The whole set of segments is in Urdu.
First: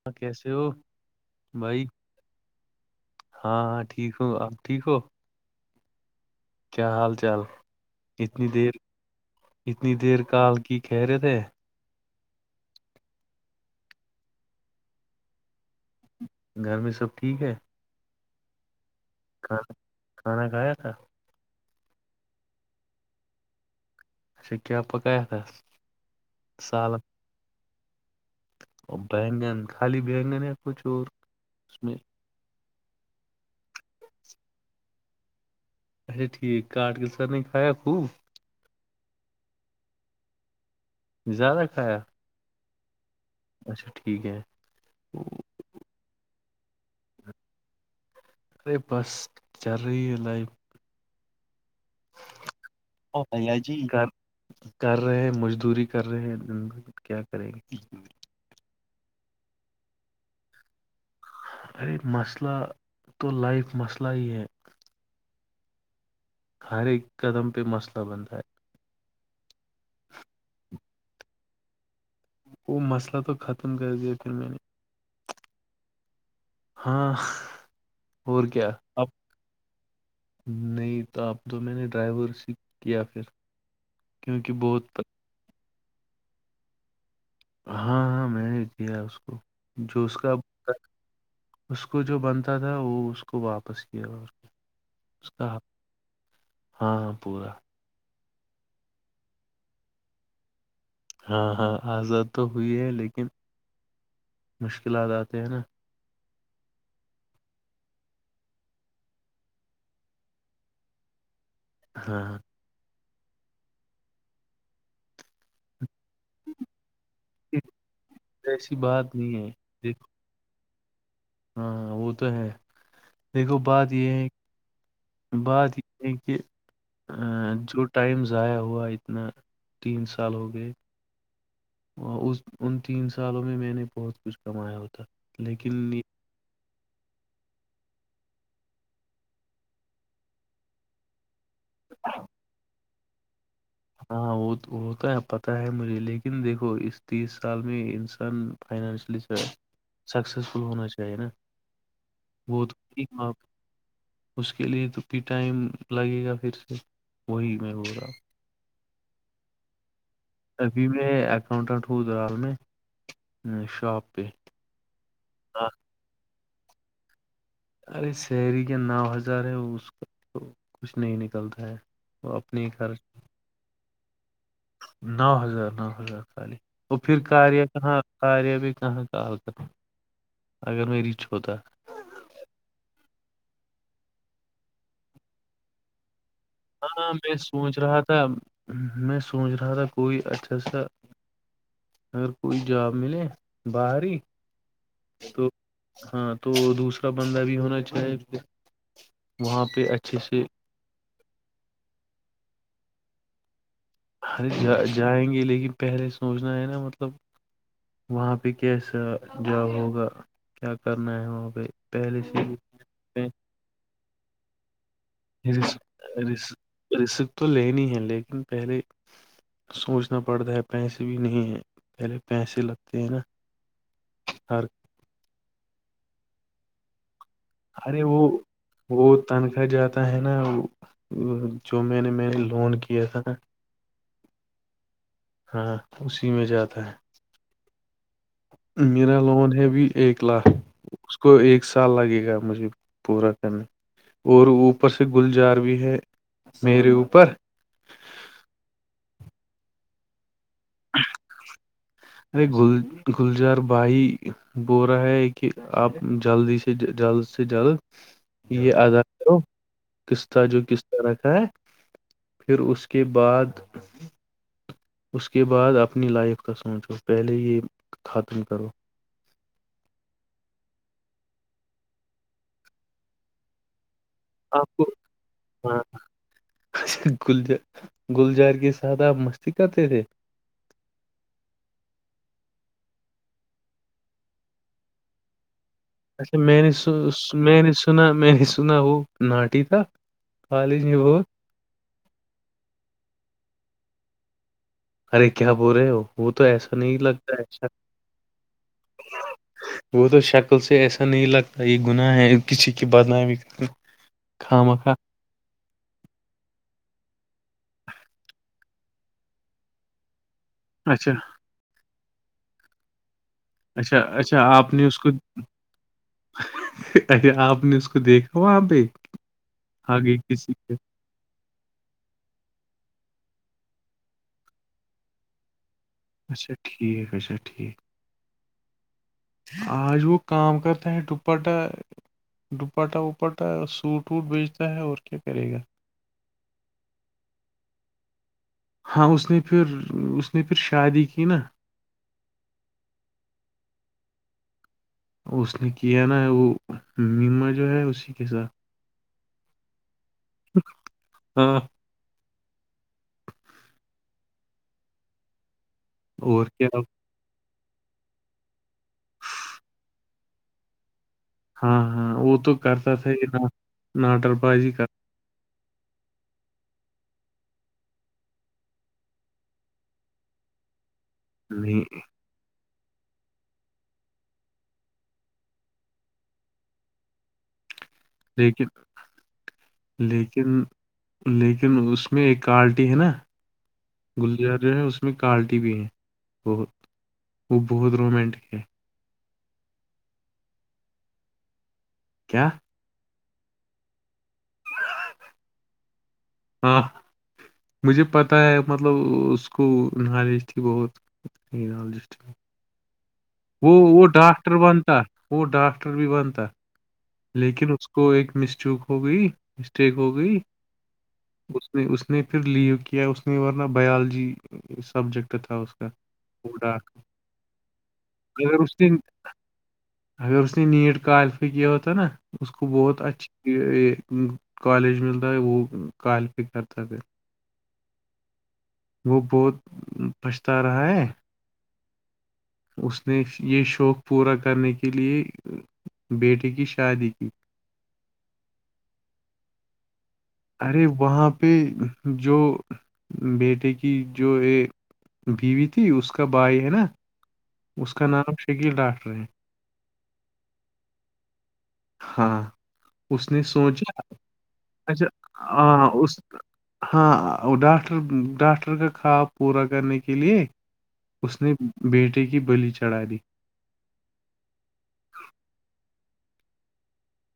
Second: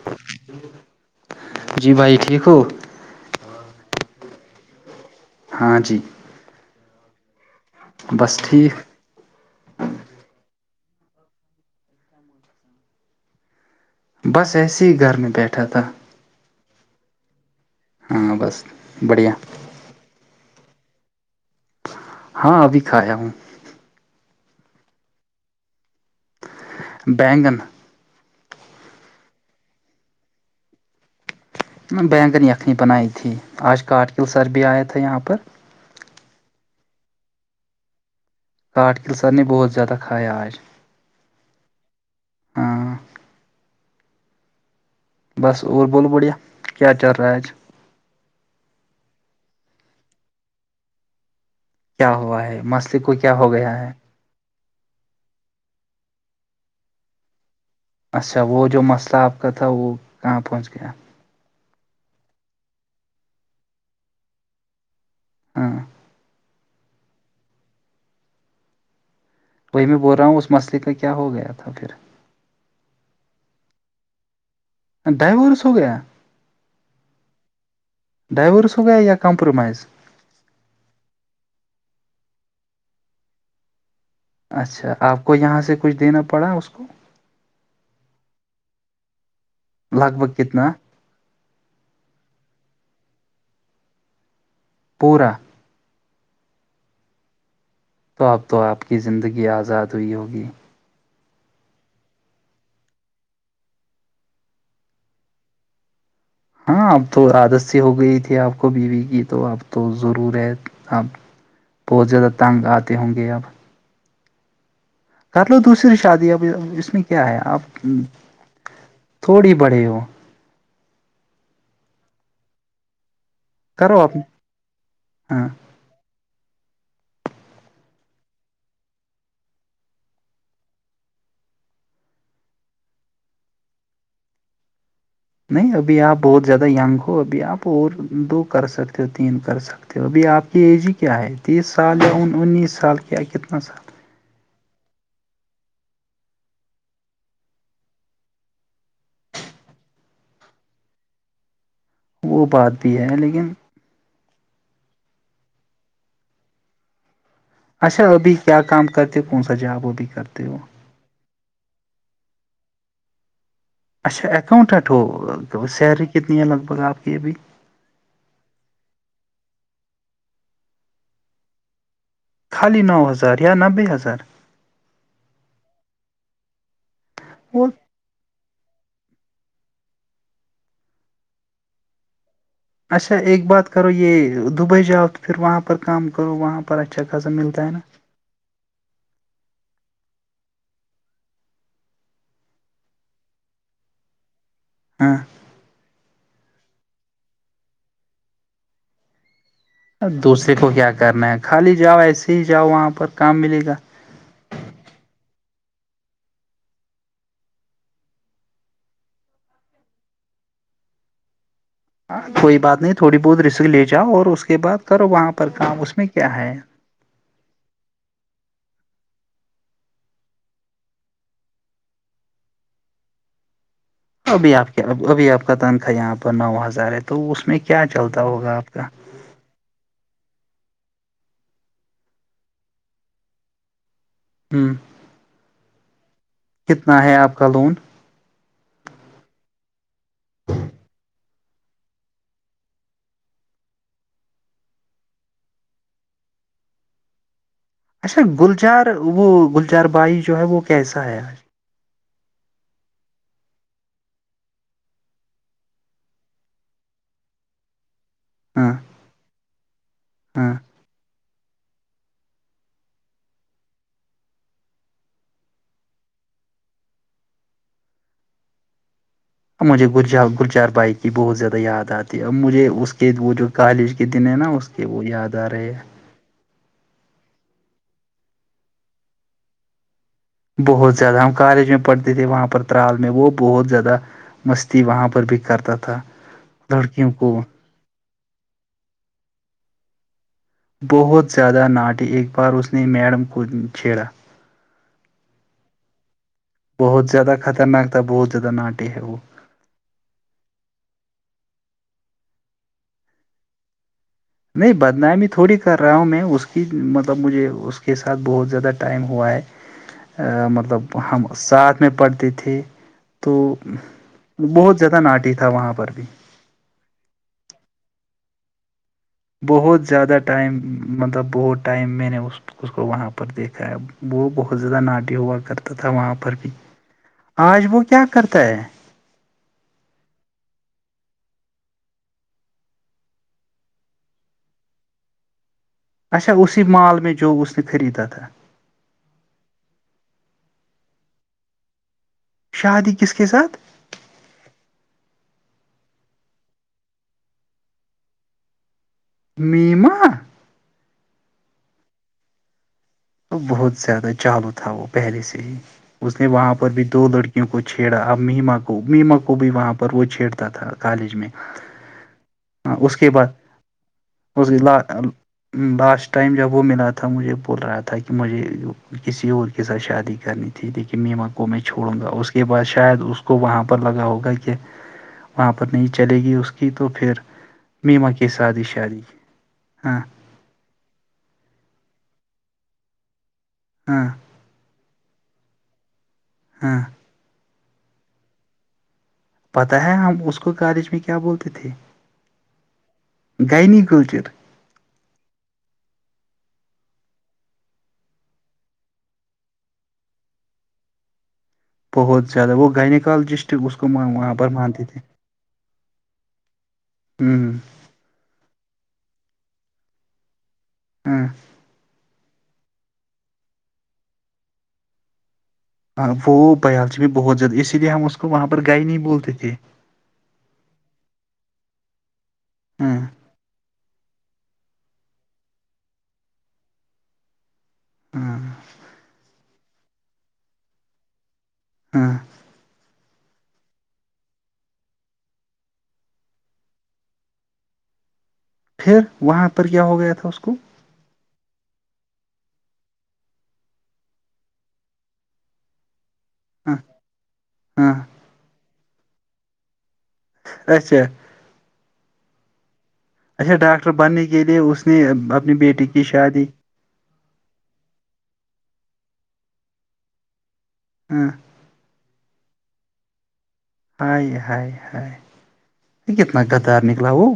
ہاں کیسے ہو بھائی جی ٹھیک ہو ہاں ہاں ٹھیک ہوں آپ ٹھیک ہو ہاں جی کیا حال چال بس اتنی ٹھیک دیر اتنی دیر کا حال کی خہیرے تھے بس ایسے ہی گھر میں بیٹھا تھا گھر میں سب ٹھیک ہے ہاں بس بڑھیا کھان کھانا کھایا تھا ہاں ابھی کھایا ہوں اچھا کیا بقایت سالس بیینگن بیگن خالی بیگن ہے کو چور بگن یخنی بنائی تھی آج کارگل سر بھی آیا تھا یہاں پر اچھا ٹھیک کٹ کے سر نے کایا خوب کاٹ کل سر نے بہت زیادہ کھایا آج زیادہ کھایا ہاں اچھا ٹھیک ہے بس اور بوول بوڑھیا کیا چل رہا ہے آج ارے بس جری لف کیا ہوا ہے مسلق کو او کیا ہو بھیا گیا جی، ہے کر کر رہے ہیں مزدوری کر رہے ہیں کیا کریں گے اچھا وہ جو مسئلہ آپ کا تھا وہ کہاں پہنچ گیا ارے مسئلہ تو لائف مسئلہ ہی ہے ہاں ہر ایک قدم پہ مسئلہ بنتا ہے وہی میں بول رہا ہوں اس مسئلے کا کیا ہو گیا تھا پھر وہ مسئلہ تو ختم کر دیا پھر میں نے ڈائیورورسو گیا ہاں اور کیا ڈائیورس ہوو اب گیا کمپرومائز نہیں تو آپ تو میں نے ڈرائیور س کیا پھر کیونکہ بہت اچھا پ- آپ کو یہاں سے کچھ دینا پڑا اس کو ہاں ہاں میں نے دیا اس کو جو اس لگ کا بھگ کتنا اس کو جو بنتا تھا وہ اس کو واپس کیاے گا اس اس پورا کا ہاںاں پورا [inaudible] تو اب تو آپ کی زندگی آزاد ہوئی ہوگی ہاں ہاں آزاد تو ہوئی ہے لیکن مشکلات آتے ہیں نا ہاں اب تو عادت سی ہو گئی تھی آپ کو بیوی کی تو اپ تو ضرور ہے اب بہت زیادہ ہاں تنگ آتے ہوں گے اب کر لو دوسری شادی اب اس میں کیا ہے اپ ایسی بات نہیں ہے تھوڑی بڑے ہو دیکھو ہاں وہ تو ہے دیکھو بات کرو یہ آپ ہے ہاں بات کیکہ جو ٹائم ضائع ہوا اتنا تین سال ہو گئے اور اس ان تین سالوں میں میں نے بہت کچھ کمایا ہوتا نہیں لیکن ابھی یہ- آپ بہت زیادہ ینگ ہو ابھی آپ اور دو کر سکتے ہو تین کر سکتے ابھی آپ کی ایج ہی کیا ہے تیس سال یا انیس سال کیا کتنا سال ہاں وہ وہتا ہے پتاہ ہے مجھے لیکن دیکھو اس تیس سال میں انسان فائنشلی س سکسسفل ہونا چاہیے نا وہ بات تو بھی ٹھیک ہے آپ لیکن اس کے لیے تو بھی ٹائم لگے گا پھر سے وہی میں بول اچھا رہا ابھی کیا کام کرتے ہو کون سا جاب ابھی کرتے ہو ابھی میں اکاؤنٹنٹ ہوں دلال میں شاپ پہ اچھا اکاؤنٹنٹ ہو آہ، سیلری کتنی ہے لگ بھگ آپ کی ابھی ارے سیری کا نو ہزار ہے اس کا تو کچھ نہیں نکلتا ہے وہ اپنے خالی گھر نو ہزار یا نبے ہزار نو ہزار نو ہزار خالی اور پھر کا یہ وہ کہاں ساریا پ کہاں کال کر اگر مریچھ ہوتا [unintelligible] اچھا ایک بات کرو یہ دبئی جاؤ تو پھر وہاں پر کام کرو وہاں پر اچھا ہاں خاصا میں ملتا ہے نا سوچ رہا تھا میں سوچ رہا تھا کوئی اچھا سا اگر کوئی جاب ملے باہر ہی ہاں تو ہاں تو دوسرا بندہ بھی ہونا چاہے وہاں پہ دوسرے کو کیا کرنا ہے خالی جاؤ ایسے ہی جاؤ وہاں پر کام ملے گا ہر جا جائیں گے لیکن پہلے سوچنا ہے نا مطلب وہاں پہ کیسا جاب ہوگا کیا کرنا ہے وہاں پہ ہاں پہلے کوئی سے بات نہیں تھوڑی بہت رسک لے جاؤ اور اس کے بعد سر وہاں پر کام اس میں کیا ہے رسک تو لینی ہے لیکن پہلے سوچنا پڑتا ہے پیسے بھی نہیں ہیں پہلے پیسے لگتے ہیں نا ابھی ہر آپ کے ابھی آپ کا تنخوا یہاں پر نو ہزار ہے تو اس میں کیا ارے چلتا وہ ہوگا آپ کا وہ تنخواہ جاتا ہے نا جو میں نے میں نے لون کیا تھا ہوں [inaudible] ہاں اسی میں جاتا ہے آپ کا لون میرا لون ہے بھی ایک لاکھ اس کو ایک سال لگے گا مجھے پورا کرنے اور اوپر سے گل جار بھی ہے میرے اوپر اچھا گلجار وہ گلجار بائی جو ہے وہ کیسا ہے آج ہ [unintelligible] [inaudible] ارے گل گلزار بھائی بول رہا ہے کہ آپ جلدی سے جلد سے جلد یہ ہاں اداو قسطتا جو ہاں کسط [unintelligible] رکھا ہے پھر اس کے بعد اس کے بعد اپنی لائف کا سوچو پہلے یہ ختم کرو اب مجھے گج گلجار بائک کی بہت زیادہ یاد آتی ہے اب مجھے اس کے وہ جو کالج [unintelligible] کے دن ہے نا اس کے وہ یاد آ رہے ہے گل گلجار کی سادہ مستی کرتے تھے بہت زیادہ ہم کالج میں پڑھتے تھے وہاں پر ترال میں وہ بہت زیادہ مستی وہاں پر بھی کرتا تھا لڑکیوں کو [unintelligible] میں وہ بہت زیادہ ناٹی ایک بار اس نے میڈم کو چھیڑا ارے کیا بول رہے ہو وہ تو ایسا نہیں بہت لگتا زیادہ ہے اا خطرناک تھا بہت زیادہ ناٹے ہے وہ [unintelligible] وہ تو شکل سے ایسا نہیں لگتا یہ گناہ ہے کسی کی بدنامی [unintelligible] کھا نہیں مکھا بدنامی تو تھوڑی کر رہا ہوں میں اس کی مطلب مجھے اس کے ساتھ بہت زیادہ ٹائم ہوا ہے مطلب اچھا ہم ساتھ میں پڑھتے تھے تو اچھا بہت زیادہ ناٹی تھا وہاں پر بھی ارے آپ نے اس کو دیکھا وہاں پہ بہت آگے زیادہ کسی ٹائم کے مطلب بہت ٹائم میں نے اس اس کو وہاں پر دیکھا ہے وہ بہت زیادہ ناٹی ہوا کرتا تھا وہاں پر بھی اچھا ٹھیک اچھا آج ٹھیک وہ کیا کرتا ہے آج وہگ کام کرتا ہے ڈپٹا [unintelligible] ڈپاٹا وپاٹا سوٹ ووٹ بیچتا ہے اور کیا کرے گا اچا اسی مال میں جو اس نے خریدا تھا تھا ہاں اس نے پھر اس نے پھر شادی کی نا شادی کس کے کے ساتھ اس نے کیا نا وہ میما جو ہے اسی کے ساتھ میما ہاں [unintelligible] تو بہت زیادہ چالو تھا وہ پہلے سے ہی اس نے اور وہاں پر کیا بھی دو لڑکی کیوں کو چھیڑا اب میما کو مما کو بھی وہاں پر وہ چھیڑتا تھا کالج میں [unintelligible] [unintelligible] ہاں ہاں وہ تو کرتا اس کے تھا یہ بعد ناٹر اس باز ہی کر لاسٹ ٹائم جب وہ ملا تھا مجھے بول رہا تھا تھا کہ مجھے کسی اور کے ساتھ شادی کرنی تھی لیکن میما کو میں نہیں چھوڑوں گا اس کے بعد شاید اس کو وہاں پر لگا ہوگا کہ وہاں پر نہیں چلے گی اس کی تو پھر میما کی کے ساتھ ہی لیکن شادی ہاں لیکن لیکن لیکن اس میں ایک کالٹی ہے نا ہاں [unintelligible] [unintelligible] جو ہے اس میں کوالٹی بھی ہے بہت ہاں وہ بہت رومینٹک ہے پتاہ ہے ہم اس کو کالج میں کیا بولتے تھے کیا گینی گلچر [unintelligible] ہاں مجھے پتہ ہے مطلب اس کو نالج تھی بہت [unintelligible] [unintelligible] نینال بہت ڈسٹرک زیادہ وہ گائینیکالوجسٹ وہ وہ ڈاکٹر بنتا وہ ڈاکٹر بھی بنتا ہ لیکن اس کو ایک مسٹوک ہو گئی مسٹیک ہو گئی اس اس نے پھر لیو کیا اس نے ورنہ بائیولوجی سبجیکٹ تھا اس کا ہاں وہ بیالجی بھی بہت زیادہ اسی لیے ہم اس کو وہاں پر اگر اس گائے نے نہیں بولتے تھے [unintelligible] اگر اس نے نیٹ کالفائی کیا ہوتا نا اس کو ہاں بہت اچھی کالج ملتا ہے وہ کوالیفائی کرتا ہے پھر ہاں [unintelligible] وہ بہت پچھتا رہا ہے ہاں [unintelligible] اس نے یہ شوق پورا کرنے کے لیے بیٹے کی شادی کی پھر وہاں پر کیا ہو گیا تھا اس کو ارے وہاں پہ جو بیٹے کی جو یہ بیوی تھی اس کا بھائی ہے ہاں نا ہاں اس کا نام شکیل ڈاکٹر ہے اچھا ہاں اس نے اچھا ڈاکٹر سوچا بننے کے لیے اس نے اچھا اپنی ہاں بیٹی کی اس شادی ہاں ڈاکٹر ڈاکٹر کا خواب پورا کرنے کے لیے ہاں اس نے بیٹے کی بلی چڑھا دی ہائے ہائے ہائے کتنا غدار نکلا وہ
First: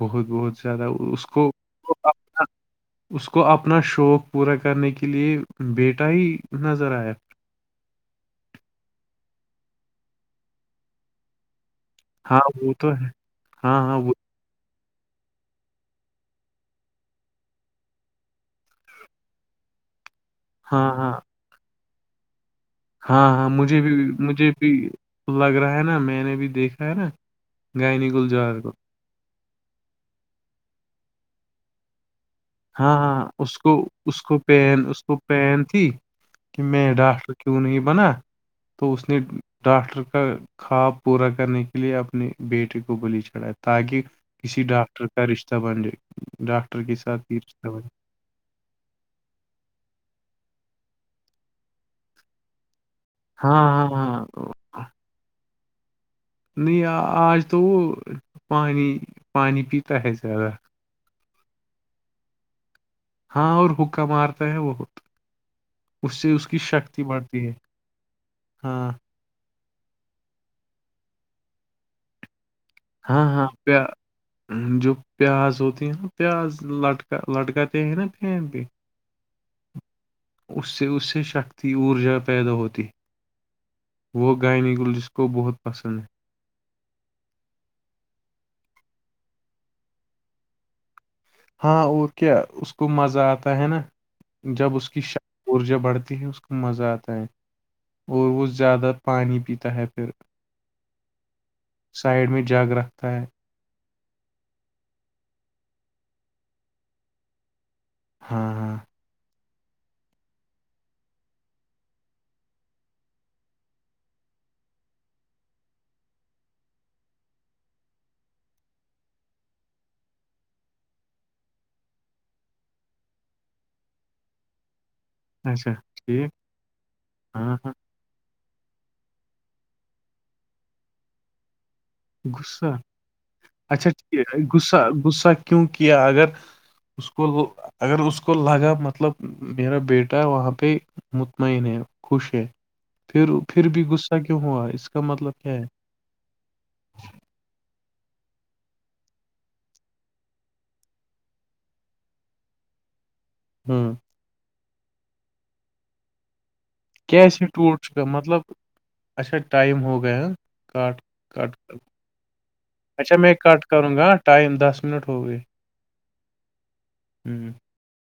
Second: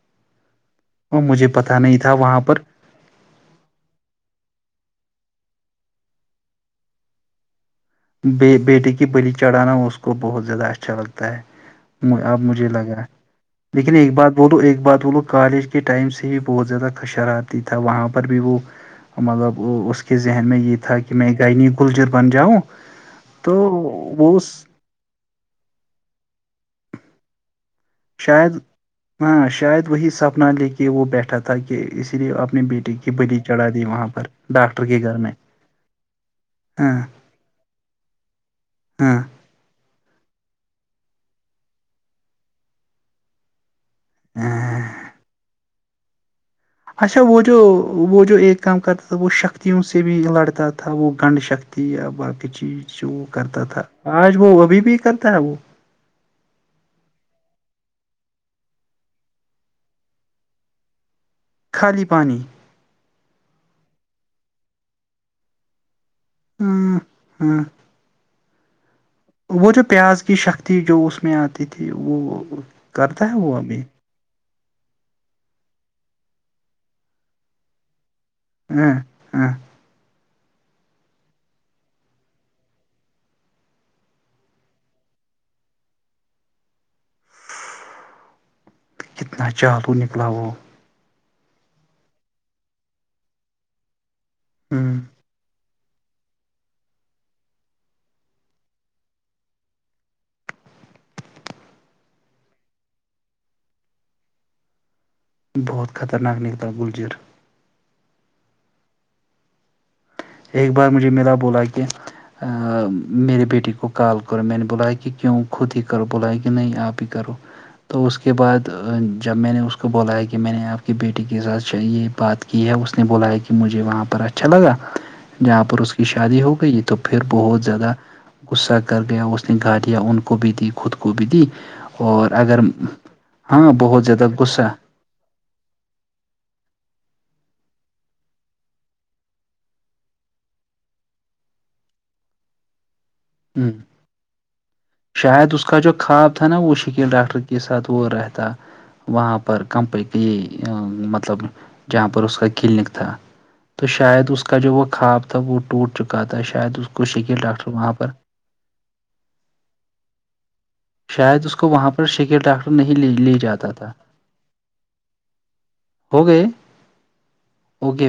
بہت بہت زیادہ اور اس کو مجھے پتا نہیں تھا وہاں پر اس کو اپنا شوق پورا کرنے کے لیے بیٹا ہی نظر آیا بیٹٹی کی بلی چڑھانا اس کو بہت زیادہ اچھا لگتا ہے ہاں اب مجھے وہ تو لگا ہے ہاں لیکن ہاں ایک وہ بات وہولو ایک بات وہ لوگ کالج کے ٹائم سے ہی بہت زیادہ کشر آتی تھا وہاں پر بھی وہ مطلب اس کے ذہن میں یہ ہاں تھا ہاں کہ میں گنی گلجر بن جاؤں ہاں ہاں تو مجھے بھی وہ مجھے بھی لگ رہا ہے نا میں نے بھی دیکھا ہے نا گائے ن گل شاید جار کو ہاں شاید وہی سپنا لے کے وہ بیٹھا تھا کہ اس لیے اپ ہاں ہاں اس کو اس کو پیر ڈاکٹر کے اس کو گھر میں پیر تھی کہ می ہاں ڈاکٹر کیو نی بنا تو اس نے ہاں ڈاکٹر کا خواب پورا کرنے کے لیے اپنے بیٹے کو بلی چڑھات تاکہ کسی ڈاکٹر کا رشتہ بن جائے ڈاکٹر کے ساتھ ہی تو رشتہ بن جائے۔ وہ جو ایک کام کرتا تھا وہ شکتیوں سے بھی لڑتا تھا وہ گنڈھ شکتی یا باقی چیز وہ کرتا تھا ہاں ہاں آج وہ ابھی ہاں بھی کرتا ہے وہ نہیں آج تو وہ پانیانی پانی پیتا ہے زیادہ خالی پانی ہاں اور حکہ مارتا ہے وہ اس سے اس کی ہاں شکتی بڑھتی ہے ہاں ہاں وہ جو پیاز کی شکتی جو اس میں آتی تھی وہ ہاں کرتا ہے ہاں وہ پ ابھی جو پیاز ہوتی ہے نا پیاز لٹکا لٹکاتے ہیں نا پین پہ ہاں ہاں اس سے اس سے شکتی اورجادا پیدا ہوتی وہ گائنی گل جس کو بہت پسند ہے کتنا چالو نکلاو ہاں اور کیا اس کو مزہ آتا ہے نا جب ہ اس کی ش ارجا بڑھتی ہے اس کا مزہ آتا ہے اور وہ زیادہ پانی پیتا ہے پھر سائڈ میں جاگ رکھتا ہے بہت خطرناک نکلتا گلجر ہاں ہاں ایک بار مجھے ملا بولا کہ میرے بیٹی کو کال کرو میں نے بلایا کہ کیوں خود ہی کرو بلایا کہ نہیں آپ ہی کرو تو اس کے بعد جب میں نے اس کو بولایا کہ میں نے آپ کی بیٹی کے ساتھ یہ بات یہ ہے اس نے بولایا کہ مجھے وہاں پر اچھا لگا جہاں اچھا پر اس کی ٹھیک شادی ہو گئی تو پھر ہاں بہت ہاں زیادہ غصہ کر گیا اس نے گا لیا ان کو بھی دی خود کو بھی دی اور اگر غصہ ہاں بہت زیادہ غصہ سا [unintelligible] کیونکہ اگر اس کو اگر اس کو لگا مطلب میرا بیٹا وہاں پہ مطمئن ہے خوش ہے پھر پھر ہ بھی غصہ کیوں ہوا اس کا مطلب کیا ہے [unintelligible] تھا نا وہ شکیل ڈاکٹر کے ساتھ وہ رہتا وہاں پر کمپ کے مطلب جہاں پر اس کا کلینک تھا تو ہوں شاید اس کا جو وہ خواب تھا وہ ٹوٹ چکا تھا شاید اس کو شکیل کیسی ڈاکٹر ٹوٹ وہاں کاا پر مطلب اچھا ٹائم ہو گیا ہ کاٹ شاید کٹ اس کو کر وہاں پر شکیل ڈاکٹر نہیں اچھا میں لے کٹ جاتا تھا کروں گا ٹائم دس منٹ ہو گئے ہو گئے ہوں اگے